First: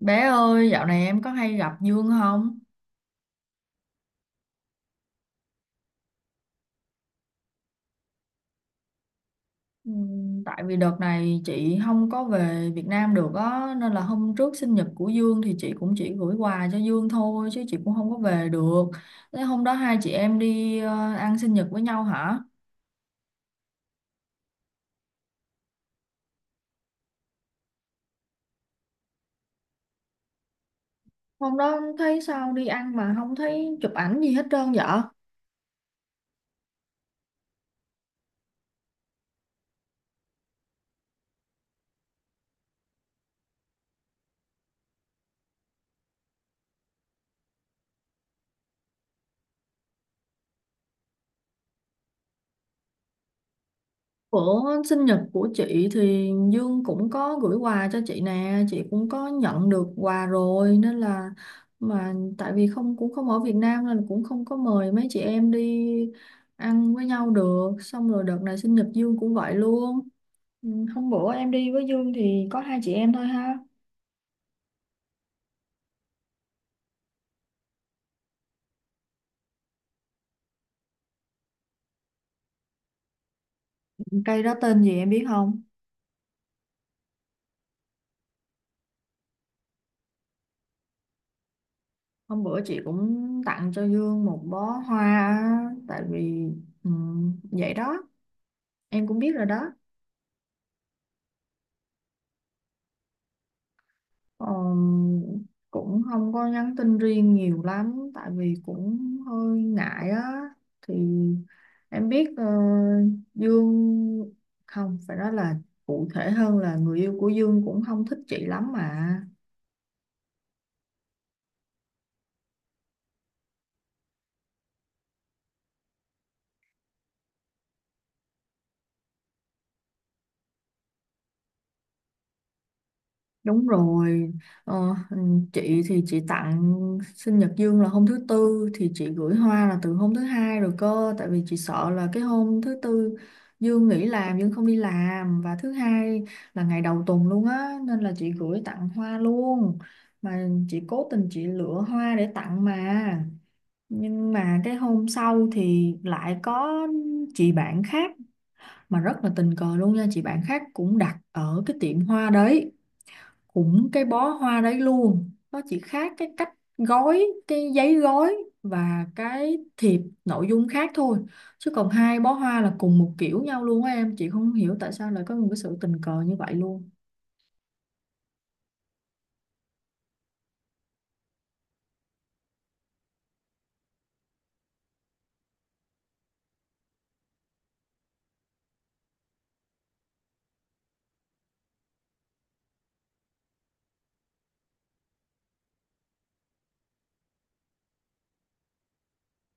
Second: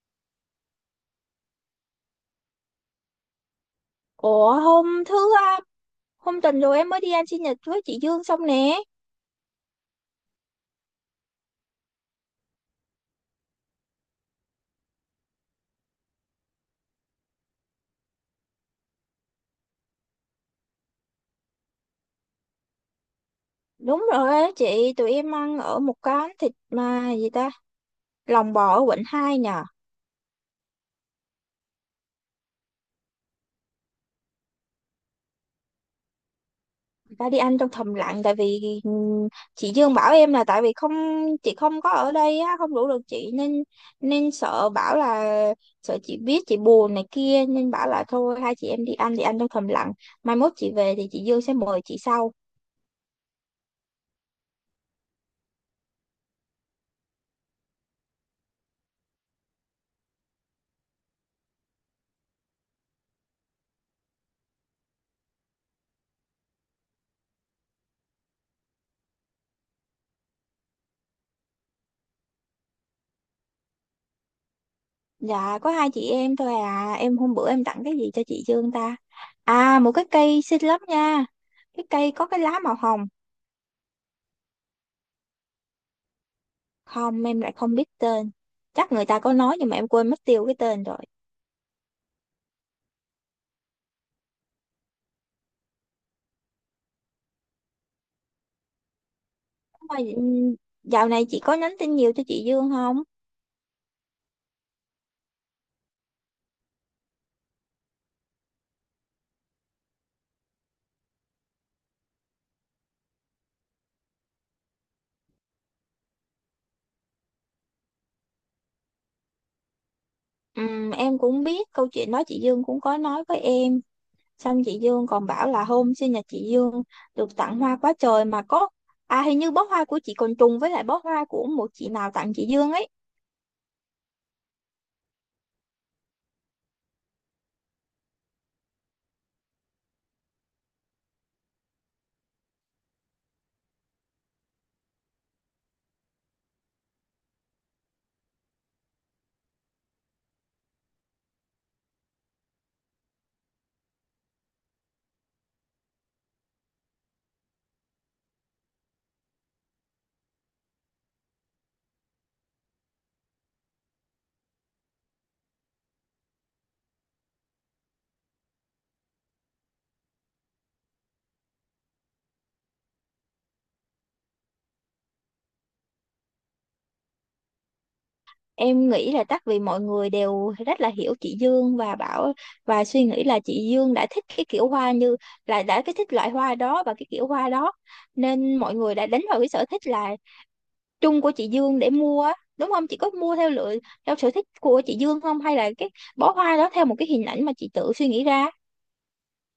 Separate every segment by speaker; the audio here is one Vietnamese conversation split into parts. Speaker 1: Bé ơi, dạo này em có hay gặp Dương không?
Speaker 2: Ủa hôm thứ à, Hôm tuần rồi em mới đi ăn sinh nhật với chị Dương xong nè.
Speaker 1: Tại vì đợt này chị không có về Việt Nam được á, nên là hôm trước sinh nhật của Dương thì chị cũng chỉ gửi quà cho Dương thôi, chứ chị cũng không có về được. Thế hôm đó hai chị em đi ăn sinh nhật với nhau hả?
Speaker 2: Đúng rồi á chị, tụi em ăn ở một quán thịt mà gì ta, lòng bò ở quận 2 nhờ.
Speaker 1: Hôm đó thấy sao đi ăn mà không thấy chụp ảnh gì hết trơn vậy?
Speaker 2: Người ta đi ăn trong thầm lặng tại vì chị Dương bảo em là tại vì không chị không có ở đây á, không rủ được chị nên nên sợ bảo là sợ chị biết chị buồn này kia nên bảo là thôi hai chị em đi ăn thì ăn trong thầm lặng. Mai mốt chị về thì chị Dương sẽ mời chị sau.
Speaker 1: Bữa sinh nhật của chị thì Dương cũng có gửi quà cho chị nè, chị cũng có nhận được quà rồi nên là mà tại vì không cũng không ở Việt Nam nên cũng không có mời mấy chị em đi ăn với nhau được. Xong rồi đợt này sinh nhật Dương cũng vậy luôn. Ừ, Hôm bữa em đi với Dương thì có hai chị em thôi ha.
Speaker 2: Dạ có hai chị em thôi à. Em hôm bữa em tặng cái gì cho chị Dương ta? À, một cái cây xinh lắm nha. Cái cây có cái lá màu hồng.
Speaker 1: Cây đó tên gì em biết không?
Speaker 2: Không, em lại không biết tên. Chắc người ta có nói nhưng mà em quên mất tiêu cái tên rồi.
Speaker 1: Hôm bữa chị cũng tặng cho Dương một bó hoa á, tại vì ừ, vậy đó, em cũng biết rồi đó.
Speaker 2: Mà, ừm, Dạo này chị có nhắn tin nhiều cho chị Dương không?
Speaker 1: Ờ, Cũng không có nhắn tin riêng nhiều lắm tại vì cũng hơi ngại á thì em biết Dương không phải nói là cụ thể hơn là người yêu của Dương cũng không thích chị lắm mà.
Speaker 2: Em cũng biết câu chuyện đó, chị Dương cũng có nói với em. Xong chị Dương còn bảo là hôm sinh nhật chị Dương được tặng hoa quá trời mà có, à, hình như bó hoa của chị còn trùng với lại bó hoa của một chị nào tặng chị Dương ấy.
Speaker 1: Đúng rồi, ờ, ừ, chị thì chị tặng sinh nhật Dương là hôm thứ tư thì chị gửi hoa là từ hôm thứ hai rồi cơ, tại vì chị sợ là cái hôm thứ tư Dương nghỉ làm, Dương không đi làm, và thứ hai là ngày đầu tuần luôn á nên là chị gửi tặng hoa luôn, mà chị cố tình chị lựa hoa để tặng mà nhưng mà cái hôm sau thì lại có chị bạn khác, mà rất là tình cờ luôn nha, chị bạn khác cũng đặt ở cái tiệm hoa đấy, cũng cái bó hoa đấy luôn, nó chỉ khác cái cách gói, cái giấy gói và cái thiệp nội dung khác thôi, chứ còn hai bó hoa là cùng một kiểu nhau luôn á em, chị không hiểu tại sao lại có một cái sự tình cờ như vậy luôn.
Speaker 2: Em nghĩ là chắc vì mọi người đều rất là hiểu chị Dương và bảo và suy nghĩ là chị Dương đã thích cái kiểu hoa như là đã cái thích loại hoa đó và cái kiểu hoa đó, nên mọi người đã đánh vào cái sở thích là chung của chị Dương để mua á, đúng không? Chị có mua theo lựa theo sở thích của chị Dương không, hay là cái bó hoa đó theo một cái hình ảnh mà chị tự suy nghĩ ra?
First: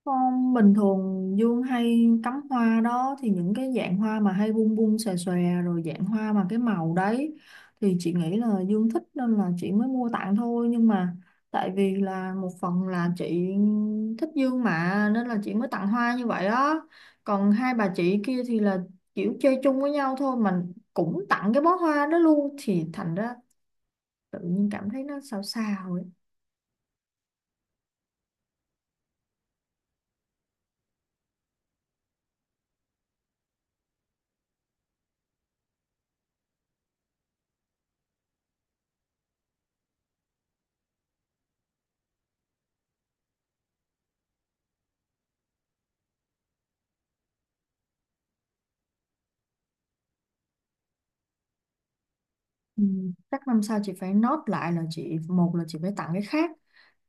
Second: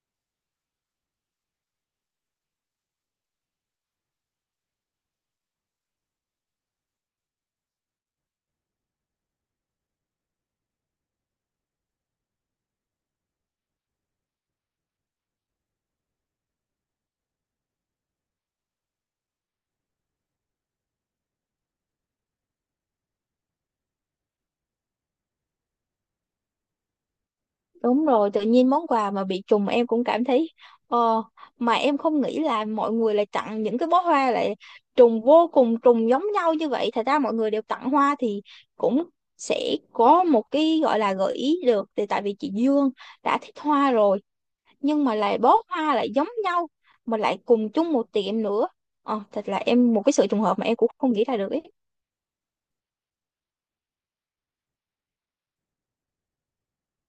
Speaker 1: Con bình thường Dương hay cắm hoa đó thì những cái dạng hoa mà hay bung bung xòe xòe, rồi dạng hoa mà cái màu đấy thì chị nghĩ là Dương thích nên là chị mới mua tặng thôi, nhưng mà tại vì là một phần là chị thích Dương mà nên là chị mới tặng hoa như vậy đó. Còn hai bà chị kia thì là kiểu chơi chung với nhau thôi mà cũng tặng cái bó hoa đó luôn thì thành ra tự nhiên cảm thấy nó sao sao ấy.
Speaker 2: Đúng rồi, tự nhiên món quà mà bị trùng em cũng cảm thấy ờ, mà em không nghĩ là mọi người lại tặng những cái bó hoa lại trùng vô cùng trùng giống nhau như vậy. Thật ra mọi người đều tặng hoa thì cũng sẽ có một cái gọi là gợi ý được, thì tại vì chị Dương đã thích hoa rồi nhưng mà lại bó hoa lại giống nhau mà lại cùng chung một tiệm nữa. Ờ, thật là em một cái sự trùng hợp mà em cũng không nghĩ ra được ấy.
Speaker 1: Ừ, Chắc năm sau chị phải nốt lại là chị, một là chị phải tặng cái khác,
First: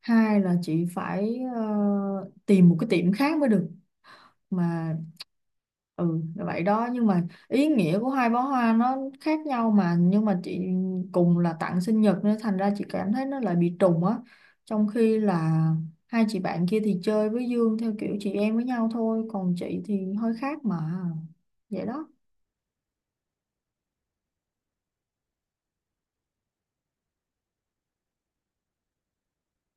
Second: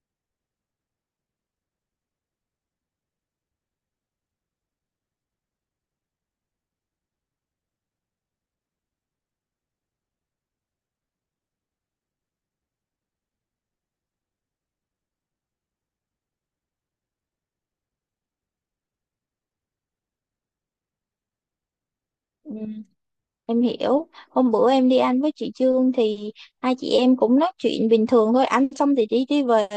Speaker 1: hai là chị phải tìm một cái tiệm khác mới được, mà ừ là vậy đó. Nhưng mà ý nghĩa của hai bó hoa nó khác nhau mà, nhưng mà chị cùng là tặng sinh nhật nên thành ra chị cảm thấy nó lại bị trùng á, trong khi là hai chị bạn kia thì chơi với Dương theo kiểu chị em với nhau thôi, còn chị thì hơi khác mà, vậy đó.
Speaker 2: Em hiểu, hôm bữa em đi ăn với chị Trương thì hai chị em cũng nói chuyện bình thường thôi, ăn xong thì đi đi về,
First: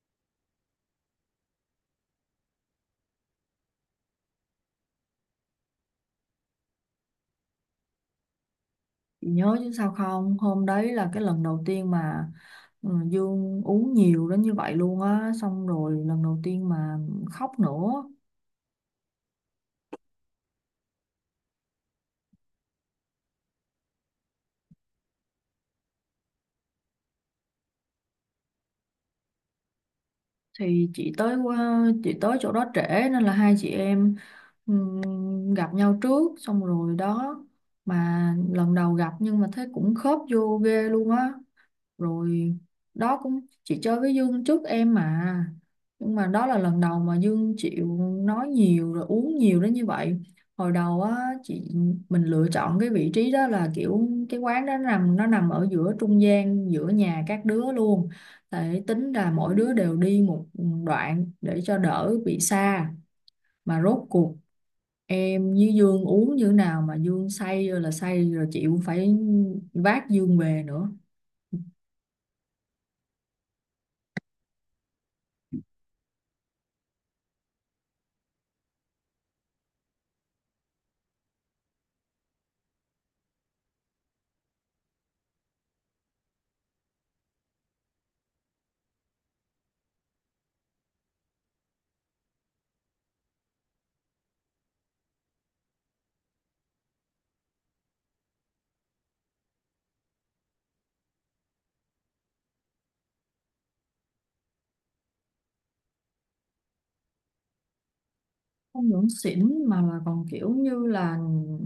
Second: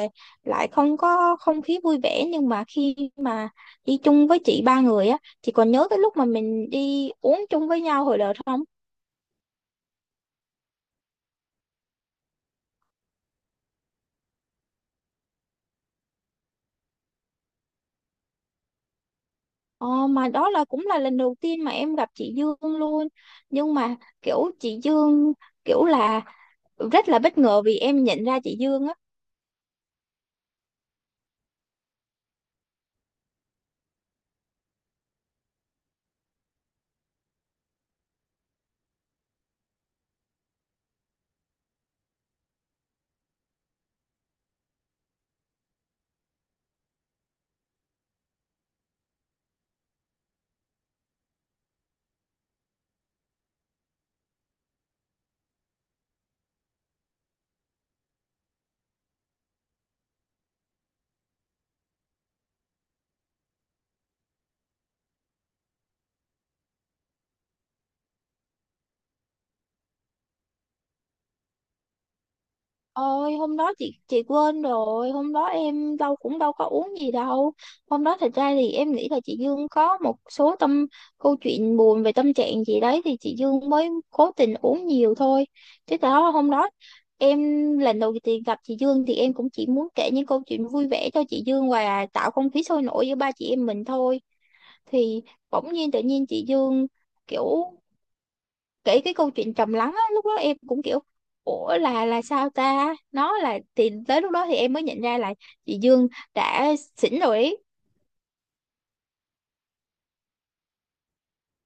Speaker 2: lại không có không khí vui vẻ, nhưng mà khi mà đi chung với chị ba người á, chị còn nhớ cái lúc mà mình đi uống chung với nhau hồi đợt không?
Speaker 1: Chị nhớ chứ sao không, hôm đấy là cái lần đầu tiên mà ừ, Dương uống nhiều đến như vậy luôn á, xong rồi lần đầu tiên mà khóc nữa.
Speaker 2: Ờ, mà đó là cũng là lần đầu tiên mà em gặp chị Dương luôn, nhưng mà kiểu chị Dương kiểu là rất là bất ngờ vì em nhận ra chị Dương á.
Speaker 1: Thì chị tới, qua chị tới chỗ đó trễ nên là hai chị em ừm, gặp nhau trước xong rồi đó, mà lần đầu gặp nhưng mà thấy cũng khớp vô ghê luôn á. Rồi đó, cũng chị chơi với Dương trước em mà, nhưng mà đó là lần đầu mà Dương chịu nói nhiều rồi uống nhiều đến như vậy. Hồi đầu á chị, mình lựa chọn cái vị trí đó là kiểu cái quán đó nằm, nó nằm ở giữa trung gian giữa nhà các đứa luôn để tính là mỗi đứa đều đi một đoạn để cho đỡ bị xa, mà rốt cuộc em với Dương uống như thế nào mà Dương say rồi là say rồi, chị cũng phải vác Dương về nữa.
Speaker 2: Ôi hôm đó chị quên rồi, hôm đó em đâu có uống gì đâu. Hôm đó thật ra thì em nghĩ là chị Dương có một số tâm câu chuyện buồn về tâm trạng gì đấy thì chị Dương mới cố tình uống nhiều thôi, chứ thật đó hôm đó em lần đầu tiên gặp chị Dương thì em cũng chỉ muốn kể những câu chuyện vui vẻ cho chị Dương và tạo không khí sôi nổi giữa ba chị em mình thôi. Thì bỗng nhiên tự nhiên chị Dương kiểu kể cái câu chuyện trầm lắng á, lúc đó em cũng kiểu ủa là sao ta, nó là thì tới lúc đó thì em mới nhận ra là chị Dương đã xỉn rồi ý.
Speaker 1: Không những xỉn mà còn kiểu như là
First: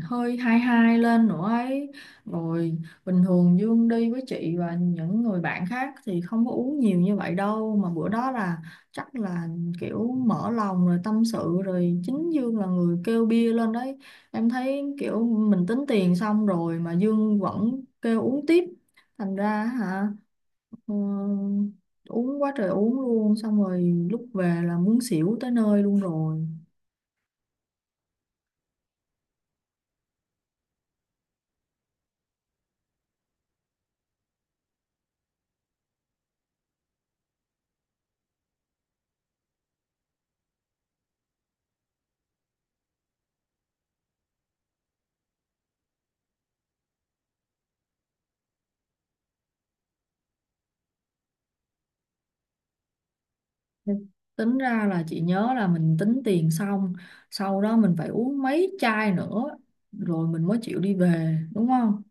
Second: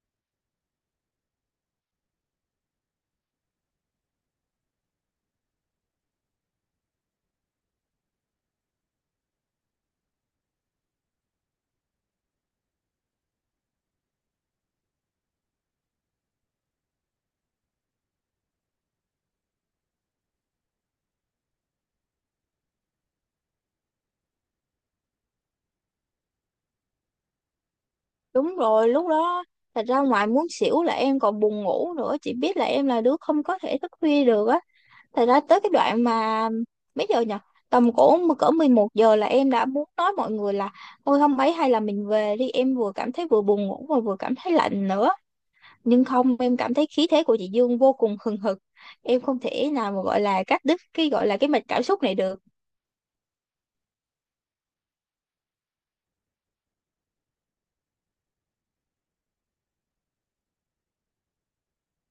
Speaker 1: hơi hai hai lên nữa ấy. Rồi bình thường Dương đi với chị và những người bạn khác thì không có uống nhiều như vậy đâu, mà bữa đó là chắc là kiểu mở lòng rồi tâm sự, rồi chính Dương là người kêu bia lên đấy. Em thấy kiểu mình tính tiền xong rồi mà Dương vẫn kêu uống tiếp, thành ra hả, ừ, uống quá trời uống luôn, xong rồi lúc về là muốn xỉu tới nơi luôn rồi.
Speaker 2: Đúng rồi, lúc đó thật ra ngoài muốn xỉu là em còn buồn ngủ nữa, chị biết là em là đứa không có thể thức khuya được á. Thật ra tới cái đoạn mà mấy giờ nhỉ, tầm cỡ cỡ 11 giờ là em đã muốn nói mọi người là thôi không ấy hay là mình về đi, em vừa cảm thấy vừa buồn ngủ mà vừa cảm thấy lạnh nữa, nhưng không, em cảm thấy khí thế của chị Dương vô cùng hừng hực, em không thể nào mà gọi là cắt đứt cái gọi là cái mạch cảm xúc này được.
Speaker 1: Tính ra là chị nhớ là mình tính tiền xong, sau đó mình phải uống mấy chai nữa, rồi mình mới chịu đi về, đúng không?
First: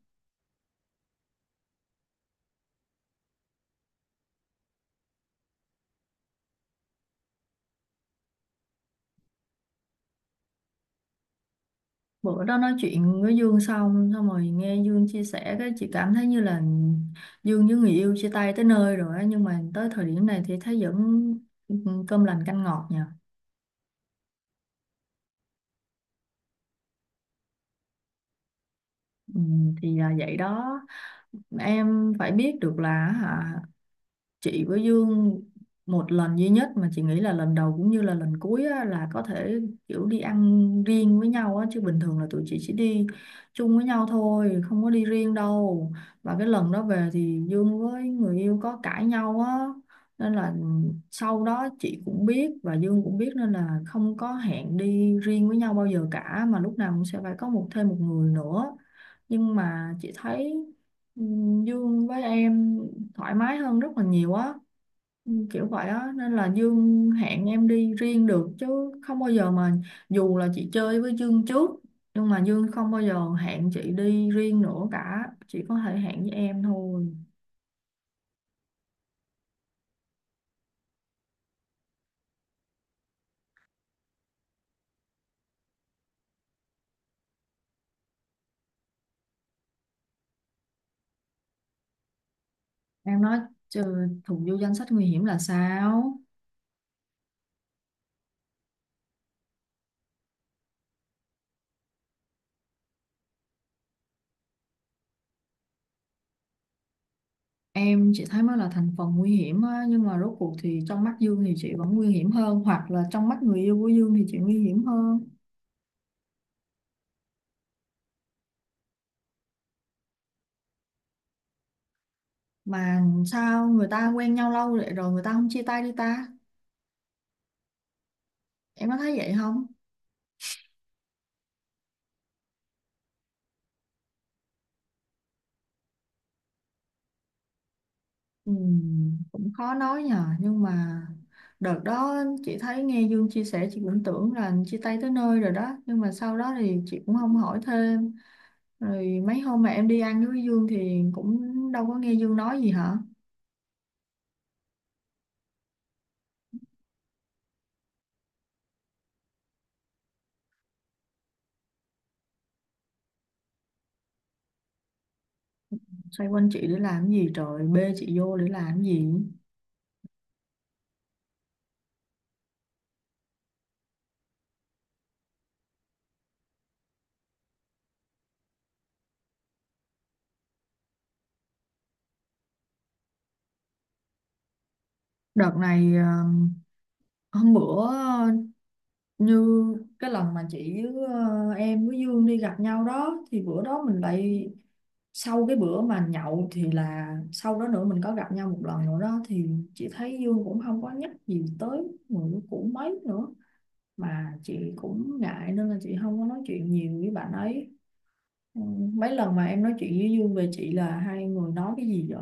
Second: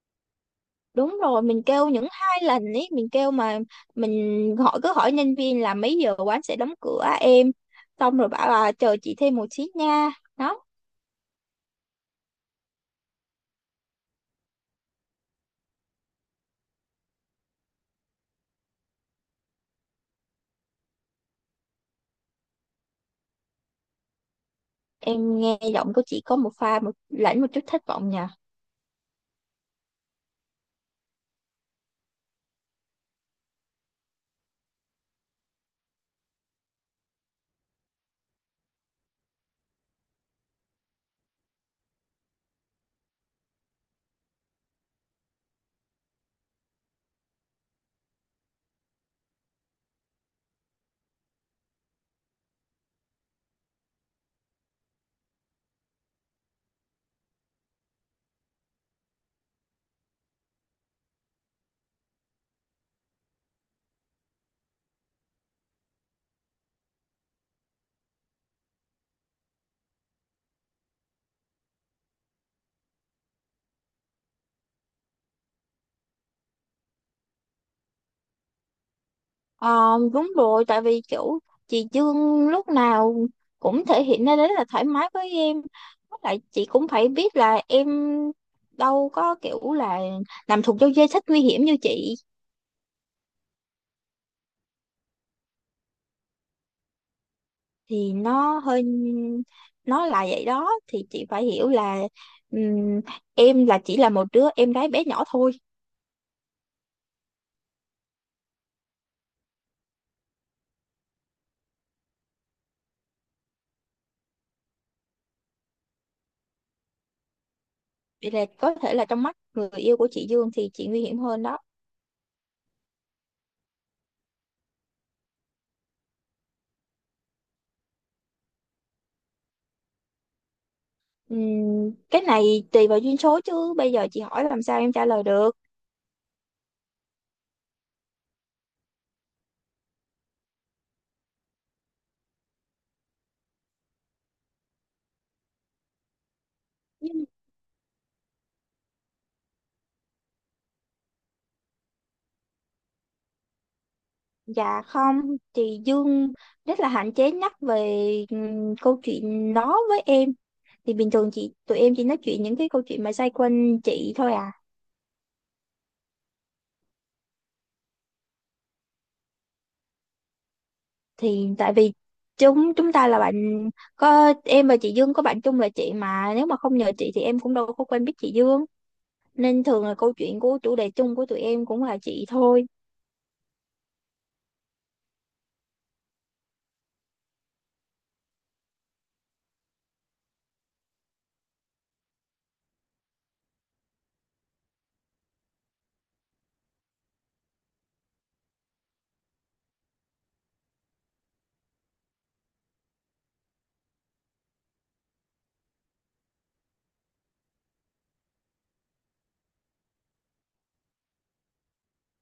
Speaker 2: Đúng rồi, mình kêu những hai lần ấy mình kêu, mà mình hỏi cứ hỏi nhân viên là mấy giờ quán sẽ đóng cửa em, xong rồi bảo là chờ chị thêm một xí nha. Đó,
Speaker 1: Bữa đó nói chuyện với Dương xong, xong rồi nghe Dương chia sẻ cái chị cảm thấy như là Dương với người yêu chia tay tới nơi rồi á, nhưng mà tới thời điểm này thì thấy vẫn ừ, cơm lành canh ngọt nha.
Speaker 2: em nghe giọng của chị có một pha một lẫn một chút thất vọng nhỉ.
Speaker 1: Ừ, thì là vậy đó, em phải biết được là hả, chị với Dương một lần duy nhất mà chị nghĩ là lần đầu cũng như là lần cuối á, là có thể kiểu đi ăn riêng với nhau á, chứ bình thường là tụi chị chỉ đi chung với nhau thôi, không có đi riêng đâu. Và cái lần đó về thì Dương với người yêu có cãi nhau á, nên là sau đó chị cũng biết và Dương cũng biết nên là không có hẹn đi riêng với nhau bao giờ cả, mà lúc nào cũng sẽ phải có một thêm một người nữa. Nhưng mà chị thấy Ừ, Dương với em thoải mái hơn rất là nhiều á. Kiểu vậy á, nên là Dương hẹn em đi riêng được, chứ không bao giờ mà, dù là chị chơi với Dương trước nhưng mà Dương không bao giờ hẹn chị đi riêng nữa cả, chỉ có thể hẹn với em thôi.
Speaker 2: Ờ, đúng rồi, tại vì kiểu chị Dương lúc nào cũng thể hiện ra đấy là thoải mái với em. Với lại chị cũng phải biết là em đâu có kiểu là làm thuộc vô danh sách nguy hiểm như chị.
Speaker 1: Em nói trừ thuộc vô danh sách nguy hiểm là sao?
Speaker 2: Thì nó hơi, nó là vậy đó, thì chị phải hiểu là ừm, em là chỉ là một đứa em gái bé nhỏ thôi.
Speaker 1: Em chỉ thấy mới là thành phần nguy hiểm á, nhưng mà rốt cuộc thì trong mắt Dương thì chị vẫn nguy hiểm hơn, hoặc là trong mắt người yêu của Dương thì chị nguy hiểm hơn.
Speaker 2: Vậy là có thể là trong mắt người yêu của chị Dương thì chị nguy hiểm hơn đó.
Speaker 1: Mà sao người ta quen nhau lâu vậy rồi người ta không chia tay đi ta, em có thấy vậy không?
Speaker 2: Cái này tùy vào duyên số chứ bây giờ chị hỏi làm sao em trả lời được.
Speaker 1: Ừ, cũng khó nói nhờ, nhưng mà đợt đó chị thấy nghe Dương chia sẻ chị cũng tưởng là chia tay tới nơi rồi đó, nhưng mà sau đó thì chị cũng không hỏi thêm. Rồi mấy hôm mà em đi ăn với Dương thì cũng đâu có nghe Dương nói gì hả?
Speaker 2: Dạ không, thì Dương rất là hạn chế nhắc về câu chuyện đó với em. Thì bình thường chị tụi em chỉ nói chuyện những cái câu chuyện mà xoay quanh chị thôi à.
Speaker 1: Xoay quanh chị để làm cái gì trời, bê chị vô để làm cái gì?
Speaker 2: Thì tại vì chúng chúng ta là bạn, có em và chị Dương có bạn chung là chị, mà nếu mà không nhờ chị thì em cũng đâu có quen biết chị Dương. Nên thường là câu chuyện của chủ đề chung của tụi em cũng là chị thôi.
Speaker 1: Đợt này hôm bữa như cái lần mà chị với em với Dương đi gặp nhau đó thì bữa đó mình lại, sau cái bữa mà nhậu thì là sau đó nữa mình có gặp nhau một lần nữa đó, thì chị thấy Dương cũng không có nhắc gì tới người cũ mấy nữa, mà chị cũng ngại nên là chị không có nói chuyện nhiều với bạn ấy. Ừ, Mấy lần mà em nói chuyện với Dương về chị là hai người nói cái gì vậy?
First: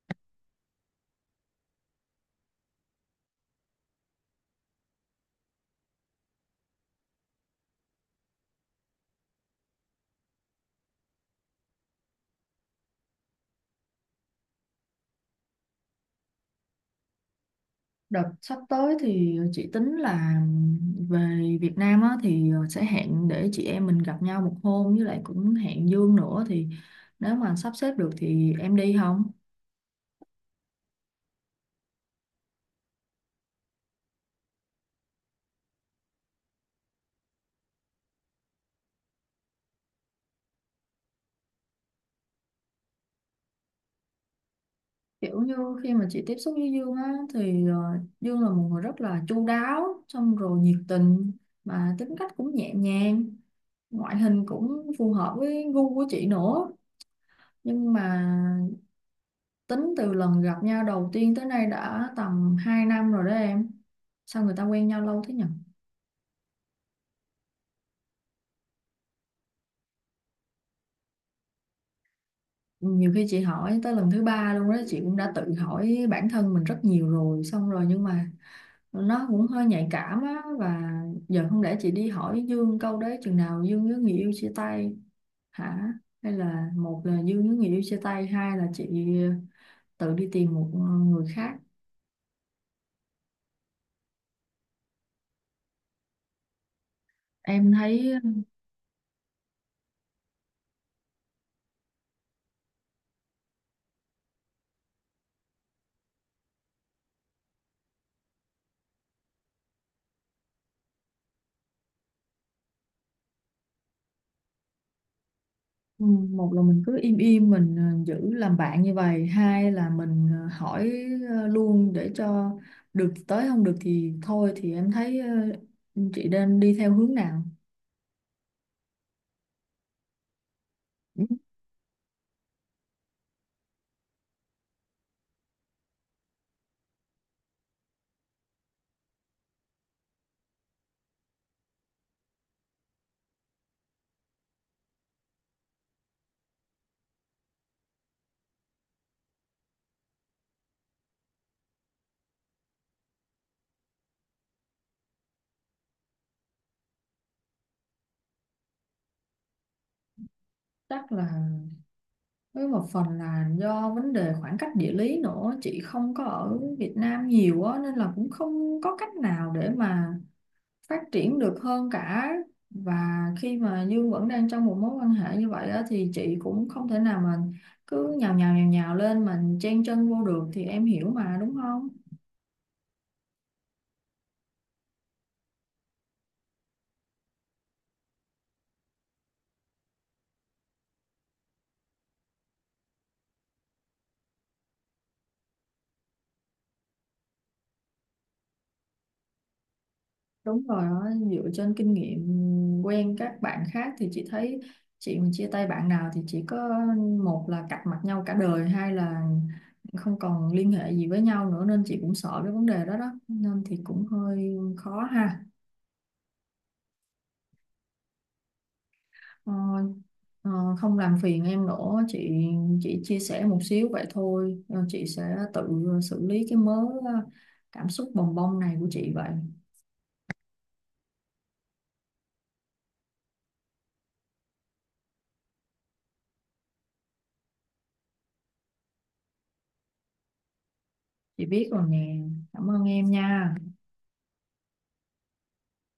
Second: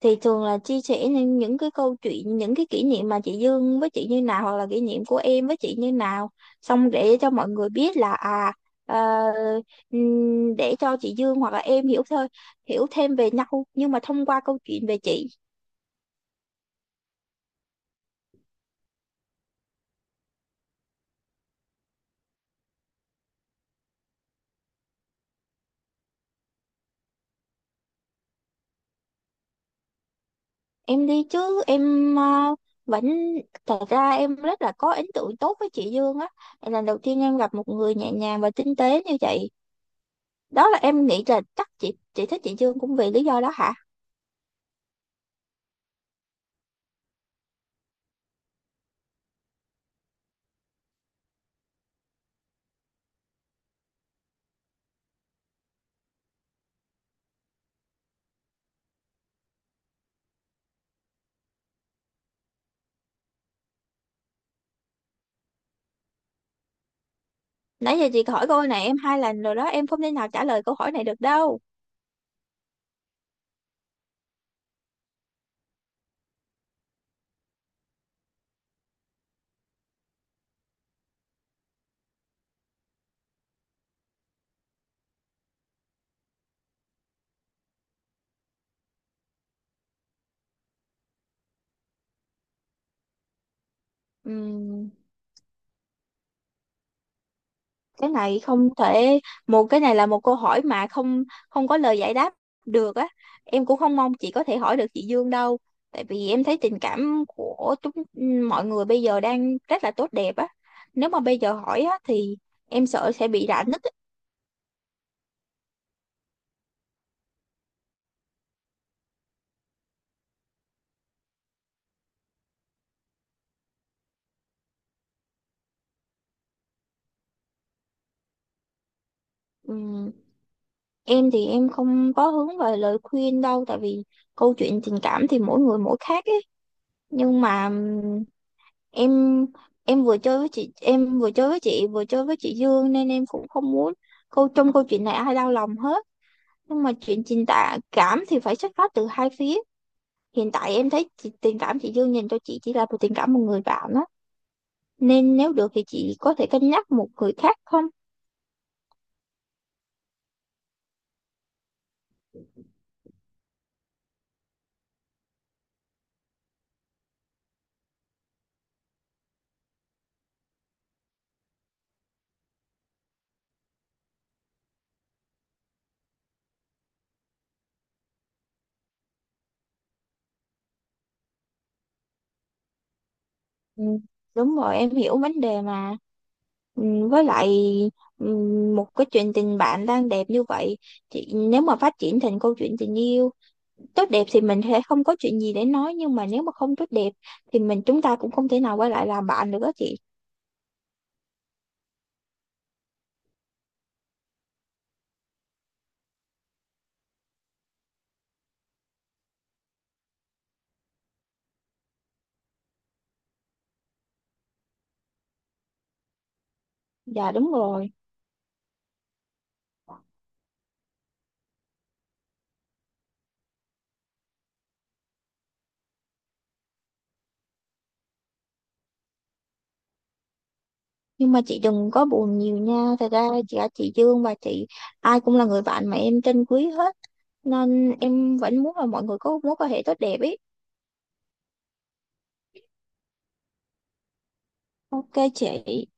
Speaker 2: Thì thường là chia sẻ những cái câu chuyện, những cái kỷ niệm mà chị Dương với chị như nào, hoặc là kỷ niệm của em với chị như nào, xong để cho mọi người biết là ờ, để cho chị Dương hoặc là em hiểu thôi, hiểu thêm về nhau, nhưng mà thông qua câu chuyện về chị.
Speaker 1: Đợt sắp tới thì chị tính là về Việt Nam á, thì sẽ hẹn để chị em mình gặp nhau một hôm, với lại cũng hẹn Dương nữa, thì nếu mà sắp xếp được thì em đi không?
Speaker 2: Em đi chứ, em vẫn, thật ra em rất là có ấn tượng tốt với chị Dương á. Lần đầu tiên em gặp một người nhẹ nhàng và tinh tế như vậy, đó là em nghĩ là chắc chị thích chị Dương cũng vì lý do đó hả.
Speaker 1: Kiểu như khi mà chị tiếp xúc với Dương á thì Dương là một người rất là chu đáo, xong rồi nhiệt tình, mà tính cách cũng nhẹ nhàng, ngoại hình cũng phù hợp với gu của chị nữa. Nhưng mà tính từ lần gặp nhau đầu tiên tới nay đã tầm 2 năm rồi đó em. Sao người ta quen nhau lâu thế nhỉ?
Speaker 2: Nãy giờ chị hỏi câu này em hai lần rồi đó, em không thể nào trả lời câu hỏi này được đâu.
Speaker 1: Nhiều khi chị hỏi tới lần thứ ba luôn đó, chị cũng đã tự hỏi bản thân mình rất nhiều rồi, xong rồi nhưng mà nó cũng hơi nhạy cảm á, và giờ không lẽ chị đi hỏi Dương câu đấy chừng nào Dương với người yêu chia tay hả? Hay là một là Dương với người yêu chia tay, hai là chị tự đi tìm một người khác.
Speaker 2: Ừm,
Speaker 1: Em
Speaker 2: cái
Speaker 1: thấy
Speaker 2: này không thể, một cái này là một câu hỏi mà không không có lời giải đáp được á. Em cũng không mong chị có thể hỏi được chị Dương đâu, tại vì em thấy tình cảm của chúng mọi người bây giờ đang rất là tốt đẹp á. Nếu mà bây giờ hỏi á thì em sợ sẽ bị rạn nứt á.
Speaker 1: ừ, một là mình cứ im im mình giữ làm bạn như vậy, hai là mình hỏi luôn để cho được thì tới, không được thì thôi, thì em thấy chị nên đi theo hướng nào?
Speaker 2: Ừm,
Speaker 1: Ừ.
Speaker 2: em thì em không có hướng về lời khuyên đâu, tại vì câu chuyện tình cảm thì mỗi người mỗi khác ấy. Nhưng mà em em vừa chơi với chị, em vừa chơi với chị, vừa chơi với chị Dương, nên em cũng không muốn câu trong câu chuyện này ai đau lòng hết. Nhưng mà chuyện tình cảm thì phải xuất phát từ hai phía. Hiện tại em thấy chị, tình cảm chị Dương dành cho chị chỉ là một tình cảm một người bạn đó, nên nếu được thì chị có thể cân nhắc một người khác không?
Speaker 1: Chắc là với một phần là do vấn đề khoảng cách địa lý nữa, chị không có ở Việt Nam nhiều á nên là cũng không có cách nào để mà phát triển được hơn cả. Và khi mà Dương vẫn đang trong một mối quan hệ như vậy á, thì chị cũng không thể nào mà cứ nhào nhào nhào nhào lên mà chen chân vô được, thì em hiểu mà đúng không?
Speaker 2: Ừ. Đúng rồi, em hiểu vấn đề mà. Ừ, Với lại ừ, một cái chuyện tình bạn đang đẹp như vậy, chị nếu mà phát triển thành câu chuyện tình yêu tốt đẹp thì mình sẽ không có chuyện gì để nói, nhưng mà nếu mà không tốt đẹp thì mình chúng ta cũng không thể nào quay lại làm bạn nữa chị.
Speaker 1: Đúng rồi đó, dựa trên kinh nghiệm quen các bạn khác thì chị thấy chị mà chia tay bạn nào thì chỉ có, một là cạch mặt nhau cả đời, hai là không còn liên hệ gì với nhau nữa, nên chị cũng sợ cái vấn đề đó đó, nên thì cũng hơi khó ha.
Speaker 2: Dạ đúng rồi.
Speaker 1: Ờ, ờ, Không làm phiền em nữa, chị chia sẻ một xíu vậy thôi. Ờ, chị sẽ tự xử lý cái mớ ờ, cảm xúc bồng bông này của chị vậy.
Speaker 2: Nhưng mà chị đừng có buồn nhiều nha, thật ra cả chị Dương và chị, ai cũng là người bạn mà em trân quý hết, nên em vẫn muốn là mọi người có mối quan hệ tốt đẹp ý.
Speaker 1: Chị biết rồi nè, cảm ơn em nha.
Speaker 2: Ok chị.